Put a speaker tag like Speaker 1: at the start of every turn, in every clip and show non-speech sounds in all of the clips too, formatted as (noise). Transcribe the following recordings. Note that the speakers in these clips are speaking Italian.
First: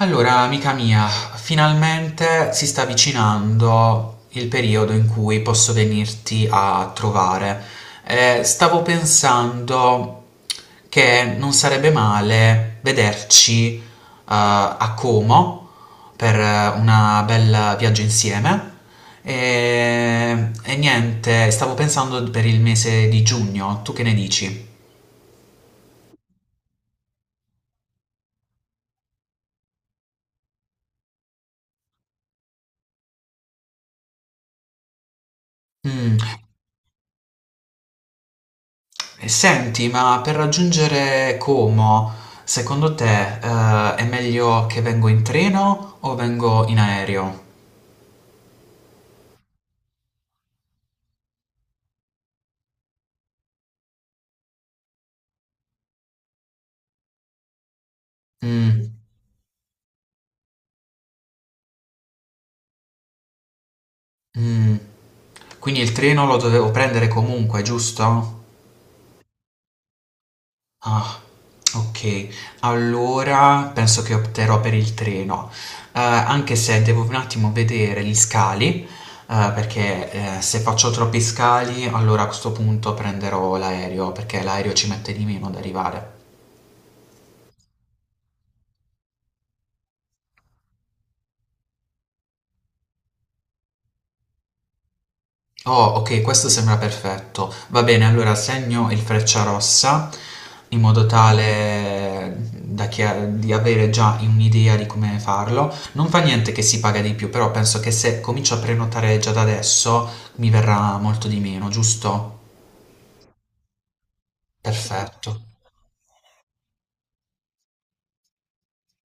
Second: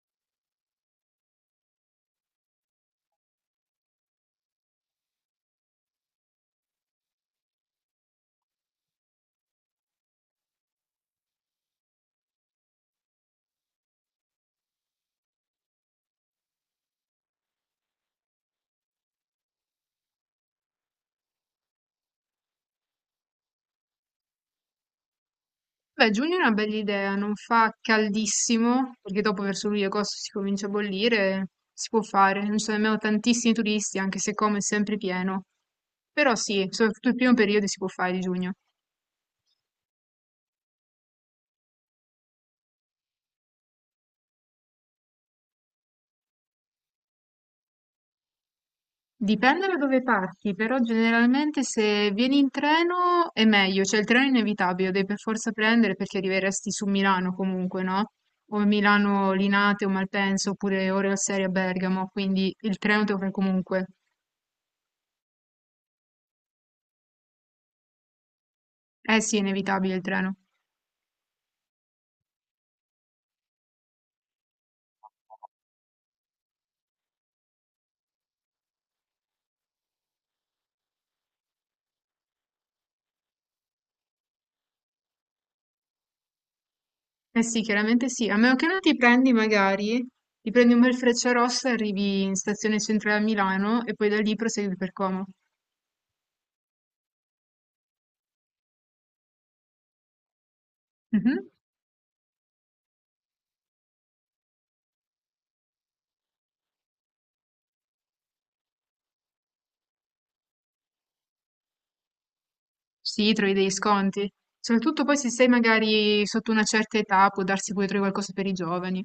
Speaker 1: Allora, amica mia, finalmente si sta avvicinando il periodo in cui posso venirti a trovare. Stavo pensando che non sarebbe male vederci, a Como per una bel viaggio insieme. E niente, stavo pensando per il mese di giugno, tu che ne dici?
Speaker 2: Beh, giugno è una bella idea, non fa caldissimo, perché dopo verso luglio e agosto si comincia a bollire, si può fare, non ci sono nemmeno tantissimi turisti, anche se come è sempre pieno. Però
Speaker 1: Mm.
Speaker 2: sì, soprattutto il primo periodo si può fare di giugno.
Speaker 1: E senti, ma per raggiungere Como, secondo te, è meglio che vengo in treno o vengo in aereo?
Speaker 2: Dipende da dove parti, però generalmente se vieni in treno è meglio, cioè il treno è inevitabile, lo devi per forza prendere perché arriveresti su Milano comunque, no? O
Speaker 1: Mm.
Speaker 2: Milano Linate o Malpensa, oppure ore al serie a Bergamo, quindi il treno te lo fai comunque.
Speaker 1: Mm. Quindi il treno lo dovevo prendere comunque, giusto?
Speaker 2: Eh sì, è inevitabile il treno.
Speaker 1: Ah, ok. Allora penso che opterò per il treno. Anche se devo un attimo vedere gli scali, perché se faccio troppi scali, allora a questo punto prenderò l'aereo, perché l'aereo ci mette di meno ad arrivare.
Speaker 2: Eh sì, chiaramente sì, a meno che non ti prendi magari, ti prendi un bel Frecciarossa, arrivi in stazione centrale a Milano e poi da lì prosegui per Como.
Speaker 1: Oh, ok, questo sembra perfetto. Va bene, allora segno il Frecciarossa in modo tale,
Speaker 2: Mhm.
Speaker 1: da di avere già un'idea di come farlo. Non fa niente che si paga di più, però penso che se comincio a prenotare già da adesso mi verrà molto di meno, giusto?
Speaker 2: Sì, trovi degli sconti. Soprattutto poi se
Speaker 1: Perfetto.
Speaker 2: sei magari sotto una certa età, può darsi pure trovi qualcosa per i giovani.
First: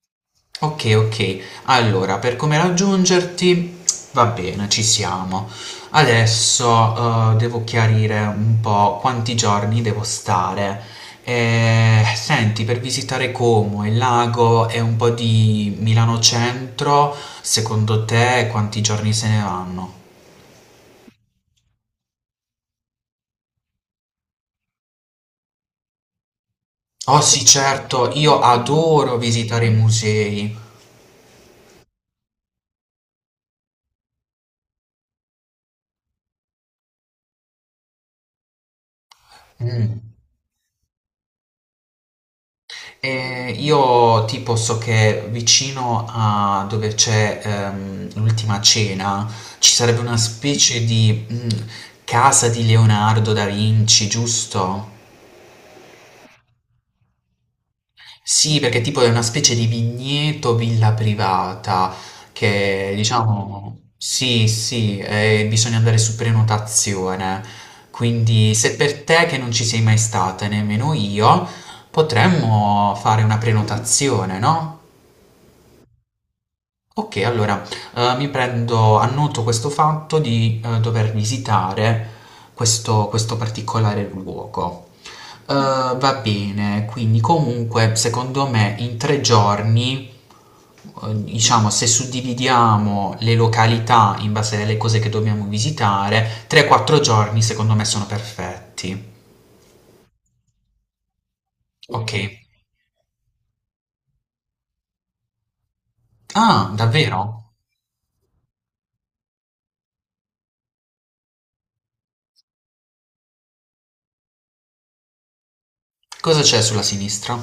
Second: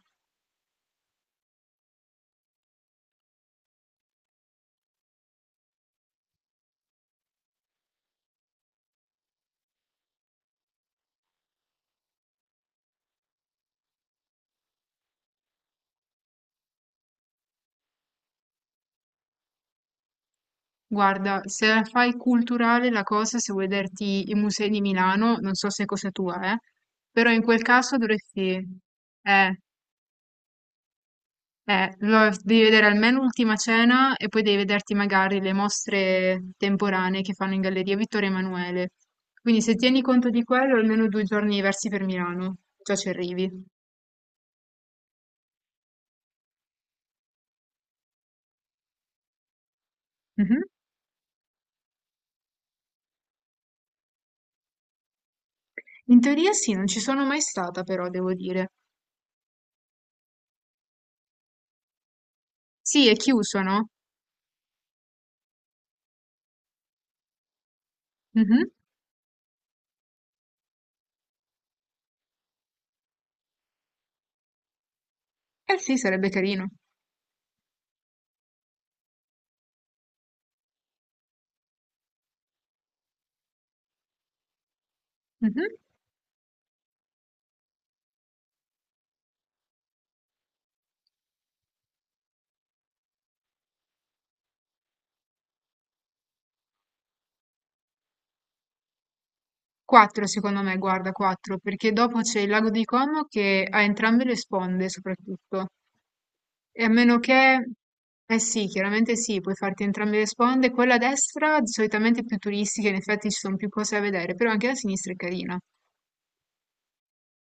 Speaker 1: Ok, ok. Allora, per come raggiungerti, va bene, ci siamo. Adesso, devo chiarire un po' quanti giorni devo stare. Senti, per visitare Como e il lago e un po' di Milano Centro, secondo te quanti giorni se ne vanno?
Speaker 2: Guarda, se la fai culturale la cosa, se vuoi vederti i musei di Milano, non so se è cosa tua,
Speaker 1: Oh
Speaker 2: però in
Speaker 1: sì,
Speaker 2: quel caso
Speaker 1: certo, io
Speaker 2: dovresti...
Speaker 1: adoro
Speaker 2: Eh,
Speaker 1: visitare i musei.
Speaker 2: Devi vedere almeno Ultima Cena e poi devi vederti magari le mostre temporanee che fanno in Galleria Vittorio Emanuele. Quindi se
Speaker 1: Mm.
Speaker 2: tieni conto di quello, almeno 2 giorni diversi per Milano, già ci arrivi.
Speaker 1: Io tipo so che vicino a dove c'è l'ultima cena ci sarebbe una
Speaker 2: Mhm.
Speaker 1: specie di casa di Leonardo da Vinci, giusto?
Speaker 2: In teoria sì, non ci sono mai stata però, devo
Speaker 1: Sì,
Speaker 2: dire.
Speaker 1: perché tipo è una specie di vigneto villa privata che
Speaker 2: Sì, è chiuso,
Speaker 1: diciamo
Speaker 2: no?
Speaker 1: sì, sì, bisogna andare su prenotazione. Quindi
Speaker 2: Mhm.
Speaker 1: se per te che non ci sei mai stata, nemmeno io, potremmo fare una prenotazione, no?
Speaker 2: Eh sì, sarebbe carino.
Speaker 1: Ok, allora mi prendo, annoto questo fatto di dover visitare questo particolare luogo.
Speaker 2: Mhm.
Speaker 1: Va bene, quindi comunque secondo me in 3 giorni, diciamo se suddividiamo le località in base alle cose che dobbiamo visitare, 3-4 giorni secondo me sono perfetti. Mhm.
Speaker 2: Quattro, secondo me, guarda, quattro, perché
Speaker 1: Ok.
Speaker 2: dopo c'è il lago di Como che ha entrambe le sponde, soprattutto.
Speaker 1: Ah,
Speaker 2: E a meno
Speaker 1: davvero?
Speaker 2: che, eh sì, chiaramente sì, puoi farti entrambe le sponde. Quella a destra solitamente è più turistica, in effetti ci sono più cose da vedere, però anche la sinistra è carina.
Speaker 1: Cosa c'è sulla sinistra?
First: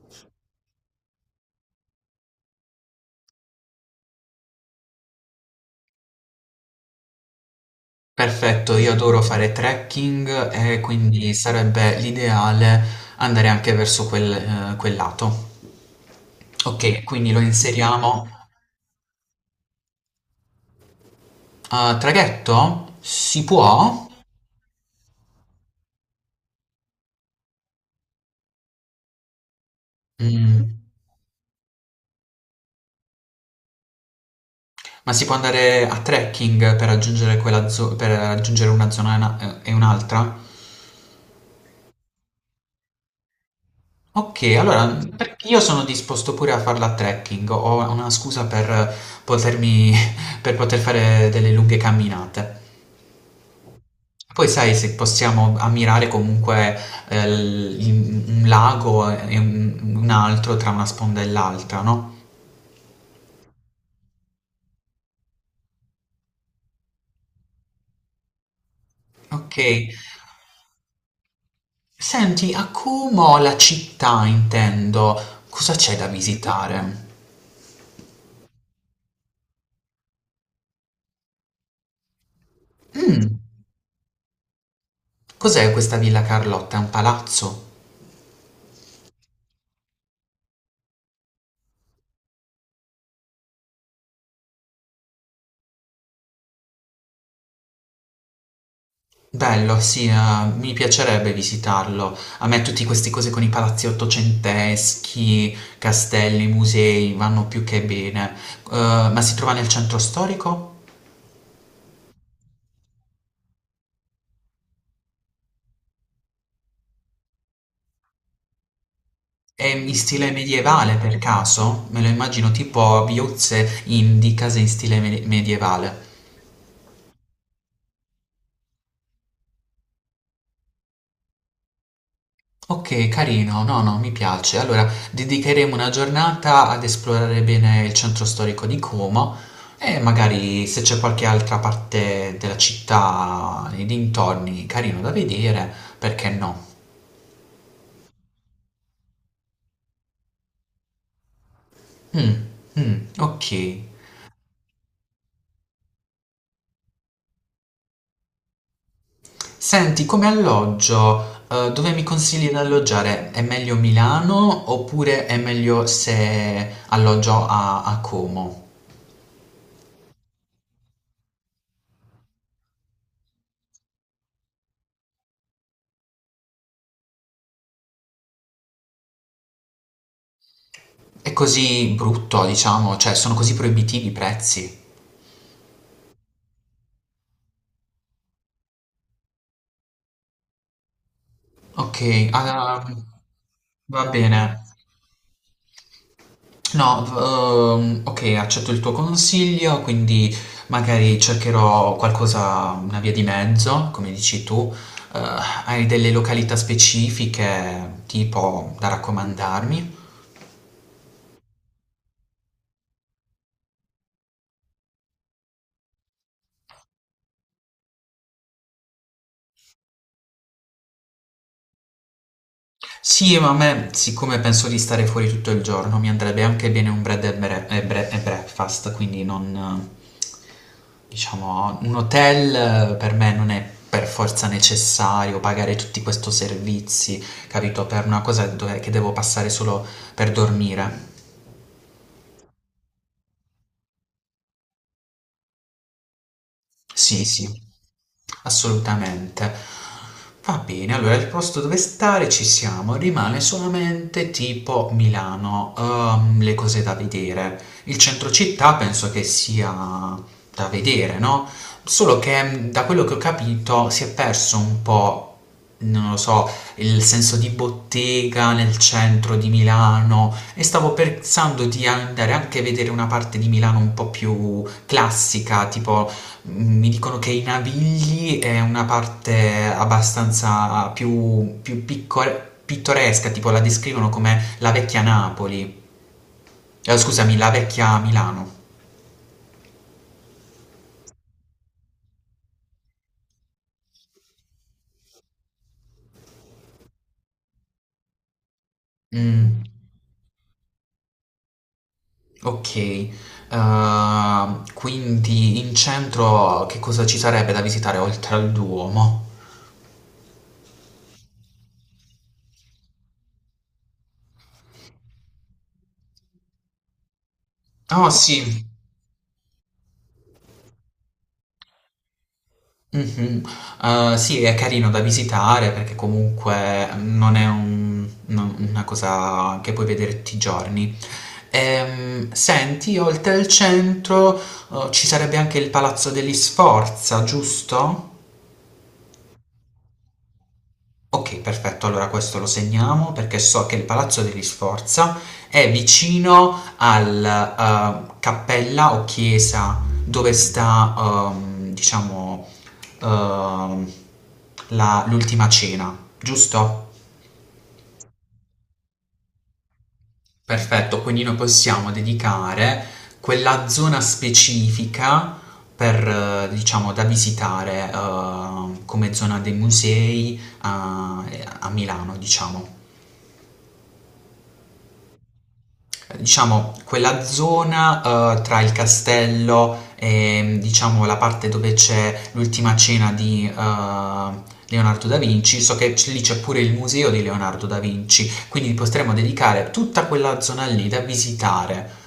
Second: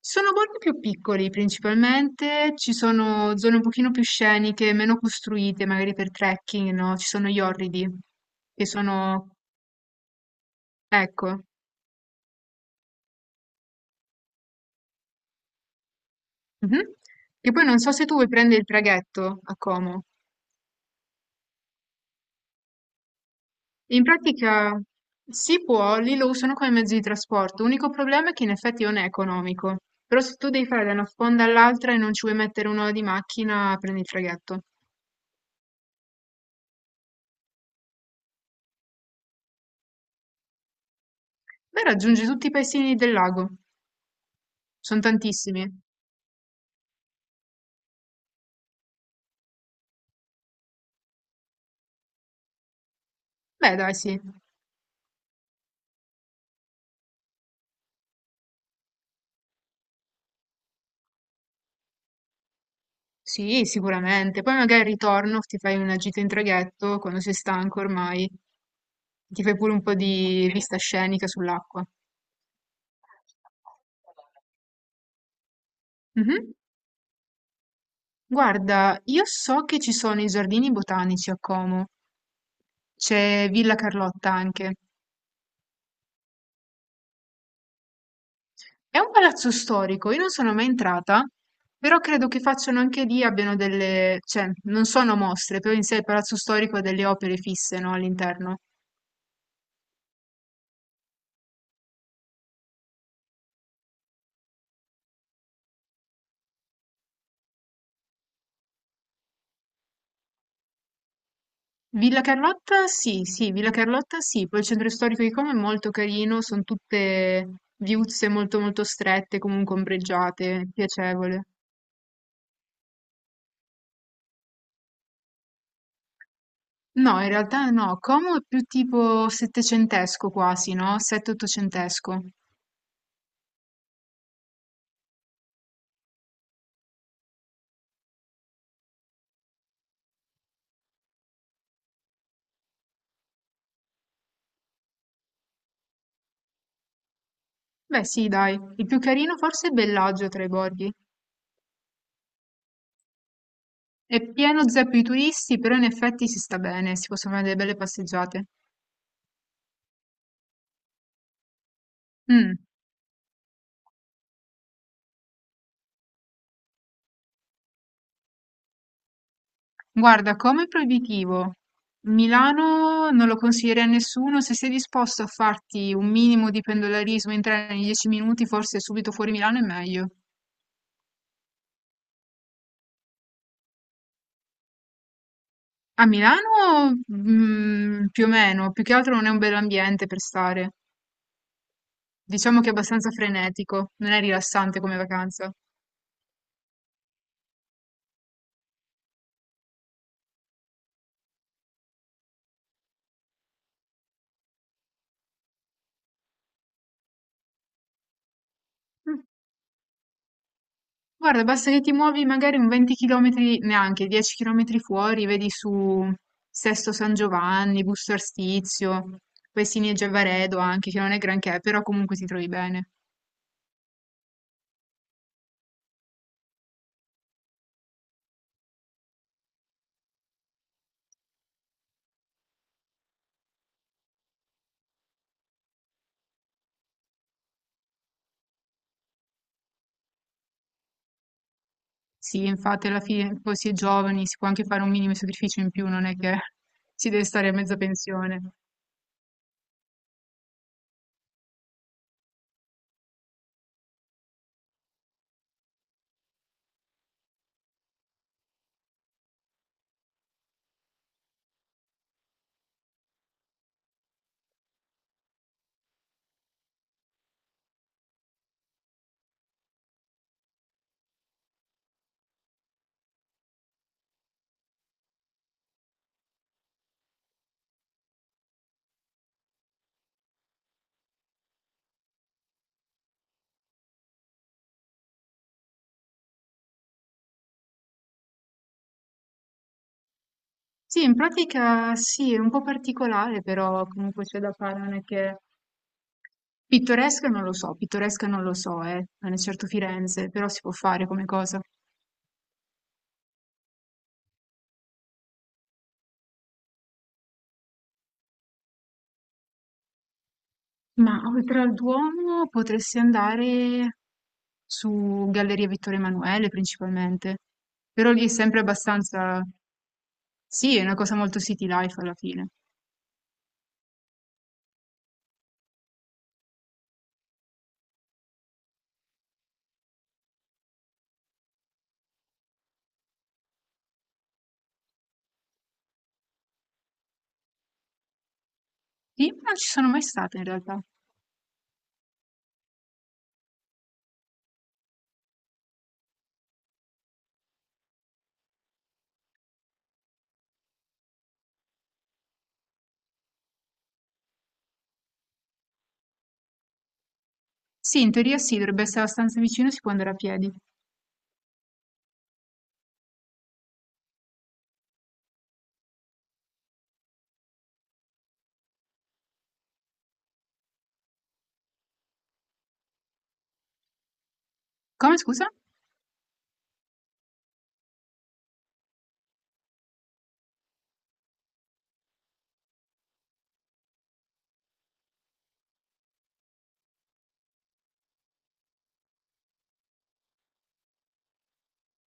Speaker 2: Sono borghi più piccoli principalmente, ci sono zone un pochino più sceniche, meno costruite, magari per trekking, no? Ci sono gli orridi, che
Speaker 1: Perfetto, io adoro
Speaker 2: sono,
Speaker 1: fare trekking e
Speaker 2: ecco.
Speaker 1: quindi sarebbe l'ideale andare anche verso quel lato.
Speaker 2: Mhm.
Speaker 1: Ok, quindi lo
Speaker 2: Che poi non so se tu
Speaker 1: inseriamo.
Speaker 2: vuoi prendere il traghetto a Como.
Speaker 1: A traghetto? Si
Speaker 2: In
Speaker 1: può?
Speaker 2: pratica si può, lì lo usano come mezzo di trasporto. L'unico problema è che in effetti non è economico. Però se tu devi fare
Speaker 1: Mm.
Speaker 2: da una sponda all'altra e non ci vuoi mettere un'ora di macchina, prendi il traghetto.
Speaker 1: Ma si può andare a trekking per raggiungere una zona e un'altra?
Speaker 2: Beh, raggiungi tutti i paesini del lago.
Speaker 1: Ok, allora
Speaker 2: Sono
Speaker 1: perché io
Speaker 2: tantissimi.
Speaker 1: sono disposto pure a farla a trekking, ho una scusa per potermi, (laughs) per poter fare delle lunghe camminate.
Speaker 2: Beh, dai, sì.
Speaker 1: Poi sai se possiamo ammirare comunque un lago e un altro tra una sponda e l'altra, no?
Speaker 2: Sì, sicuramente. Poi magari al ritorno ti fai una gita in traghetto quando sei stanco ormai. Ti
Speaker 1: Ok.
Speaker 2: fai pure un po' di vista scenica sull'acqua.
Speaker 1: Senti, a Como, la città intendo, cosa c'è da
Speaker 2: Mhm.
Speaker 1: visitare?
Speaker 2: Guarda, io so che ci sono i giardini botanici a Como,
Speaker 1: Mm.
Speaker 2: c'è Villa Carlotta anche.
Speaker 1: Cos'è questa Villa Carlotta? È un palazzo?
Speaker 2: È un palazzo storico, io non sono mai entrata, però credo che facciano anche lì, abbiano delle, cioè, non sono mostre, però in sé il palazzo storico ha delle opere fisse, no, all'interno.
Speaker 1: Bello, sì, mi piacerebbe visitarlo. A me tutte queste cose con i palazzi ottocenteschi, castelli, musei, vanno più che bene. Ma si trova nel centro storico?
Speaker 2: Villa Carlotta, sì, sì, Villa Carlotta, sì, poi il centro storico di Como è molto carino, sono tutte viuzze molto molto strette,
Speaker 1: È
Speaker 2: comunque
Speaker 1: in stile
Speaker 2: ombreggiate,
Speaker 1: medievale per
Speaker 2: piacevole.
Speaker 1: caso? Me lo immagino tipo viuzze di case in stile medievale.
Speaker 2: No, in realtà no, Como è più tipo settecentesco quasi, no? Sette-ottocentesco.
Speaker 1: Ok, carino, no, no, mi piace. Allora, dedicheremo una giornata ad esplorare bene il centro storico di Como e magari se c'è qualche altra parte della città, nei dintorni, carino da vedere, perché no?
Speaker 2: Beh, sì, dai, il più carino forse è Bellagio tra i borghi.
Speaker 1: Mm, mm, ok.
Speaker 2: È pieno zeppo di turisti, però in effetti si sta bene, si possono fare delle belle passeggiate.
Speaker 1: Senti, come alloggio, dove mi consigli di
Speaker 2: Mm.
Speaker 1: alloggiare? È meglio Milano oppure è meglio se alloggio a Como?
Speaker 2: Guarda, Como è proibitivo. Milano non lo consiglierei a nessuno, se sei disposto a farti un minimo di pendolarismo in treno in 10 minuti, forse subito fuori Milano è meglio.
Speaker 1: È così brutto, diciamo, cioè sono così proibitivi i prezzi.
Speaker 2: A Milano, mm, più o meno, più che altro non è un bel ambiente per stare.
Speaker 1: Ok,
Speaker 2: Diciamo che è
Speaker 1: ah,
Speaker 2: abbastanza frenetico,
Speaker 1: va
Speaker 2: non è
Speaker 1: bene.
Speaker 2: rilassante come vacanza.
Speaker 1: No, ok, accetto il tuo consiglio, quindi magari cercherò qualcosa, una via di mezzo, come dici tu. Eh, Hai delle località specifiche, tipo, da
Speaker 2: Mm.
Speaker 1: raccomandarmi?
Speaker 2: Guarda, basta che ti muovi magari un 20 km, neanche 10 km fuori, vedi su Sesto San Giovanni, Busto Arstizio, Pesini e Giavaredo anche, che non è granché, però comunque ti trovi bene.
Speaker 1: Sì, ma a me, siccome penso di stare fuori tutto il giorno, mi andrebbe anche bene un bread and breakfast, quindi non, diciamo, un hotel, per me non è per forza necessario pagare tutti questi servizi, capito? Per una cosa che devo passare solo per dormire.
Speaker 2: Sì, infatti alla fine poi si è giovani, si può anche fare un minimo sacrificio in più, non è che (laughs) si
Speaker 1: Sì,
Speaker 2: deve
Speaker 1: sì.
Speaker 2: stare a mezza pensione.
Speaker 1: Assolutamente. Va bene, allora il posto dove stare ci siamo, rimane solamente tipo Milano, le cose da vedere. Il centro città penso che sia da vedere, no? Solo che da quello che ho capito si è perso un po', non lo so, il senso di bottega nel centro di Milano e stavo pensando di andare anche a vedere una parte di Milano un po' più classica, tipo mi dicono che i Navigli è una parte abbastanza più, pittoresca, tipo la descrivono come la vecchia Napoli. Scusami, la vecchia Milano.
Speaker 2: Sì, in pratica sì, è un po' particolare, però comunque c'è da fare, non è che pittoresca non lo so, pittoresca non lo so, non è
Speaker 1: Mm,
Speaker 2: certo Firenze, però si può fare come cosa.
Speaker 1: ok. Quindi in centro che cosa ci sarebbe da visitare oltre al Duomo?
Speaker 2: Ma oltre al Duomo potresti andare su Galleria Vittorio Emanuele principalmente,
Speaker 1: Oh
Speaker 2: però lì è sempre
Speaker 1: sì.
Speaker 2: abbastanza... Sì, è una cosa molto city life alla fine.
Speaker 1: Mhm. Sì, è carino da visitare perché comunque non è una cosa che puoi vedere tutti i giorni. Senti, oltre il centro, ci sarebbe anche il Palazzo degli Sforza, giusto?
Speaker 2: Sì, non ci sono mai stata in realtà.
Speaker 1: Ok, perfetto, allora questo lo segniamo perché so che il Palazzo degli Sforza è vicino al, cappella o chiesa dove sta, diciamo, ehm, l'ultima cena, giusto?
Speaker 2: Sì, in teoria sì, dovrebbe essere abbastanza vicino, si può andare a piedi.
Speaker 1: Perfetto, quindi noi possiamo dedicare quella zona specifica per, diciamo, da visitare, come zona dei musei a Milano, diciamo.
Speaker 2: Come, scusa?
Speaker 1: Diciamo, quella zona, tra il castello e, diciamo, la parte dove c'è l'ultima cena di, Leonardo da Vinci, so che lì c'è pure il museo di Leonardo da Vinci, quindi potremmo dedicare tutta quella zona lì da visitare.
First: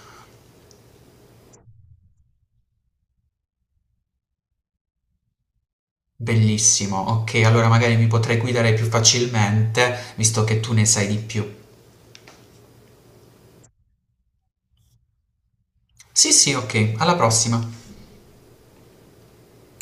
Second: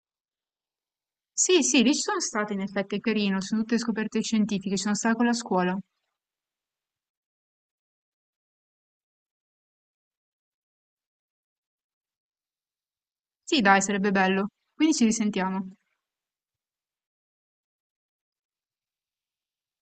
Speaker 2: Sì, sì, lì ci sono state in effetti, è carino, sono tutte scoperte scientifiche, ci sono stata con la scuola.
Speaker 1: Bellissimo, ok, allora magari mi potrai guidare più facilmente, visto che tu ne sai di più.
Speaker 2: Sì dai, sarebbe bello, quindi ci risentiamo.
Speaker 1: Sì, sì, ok, alla prossima.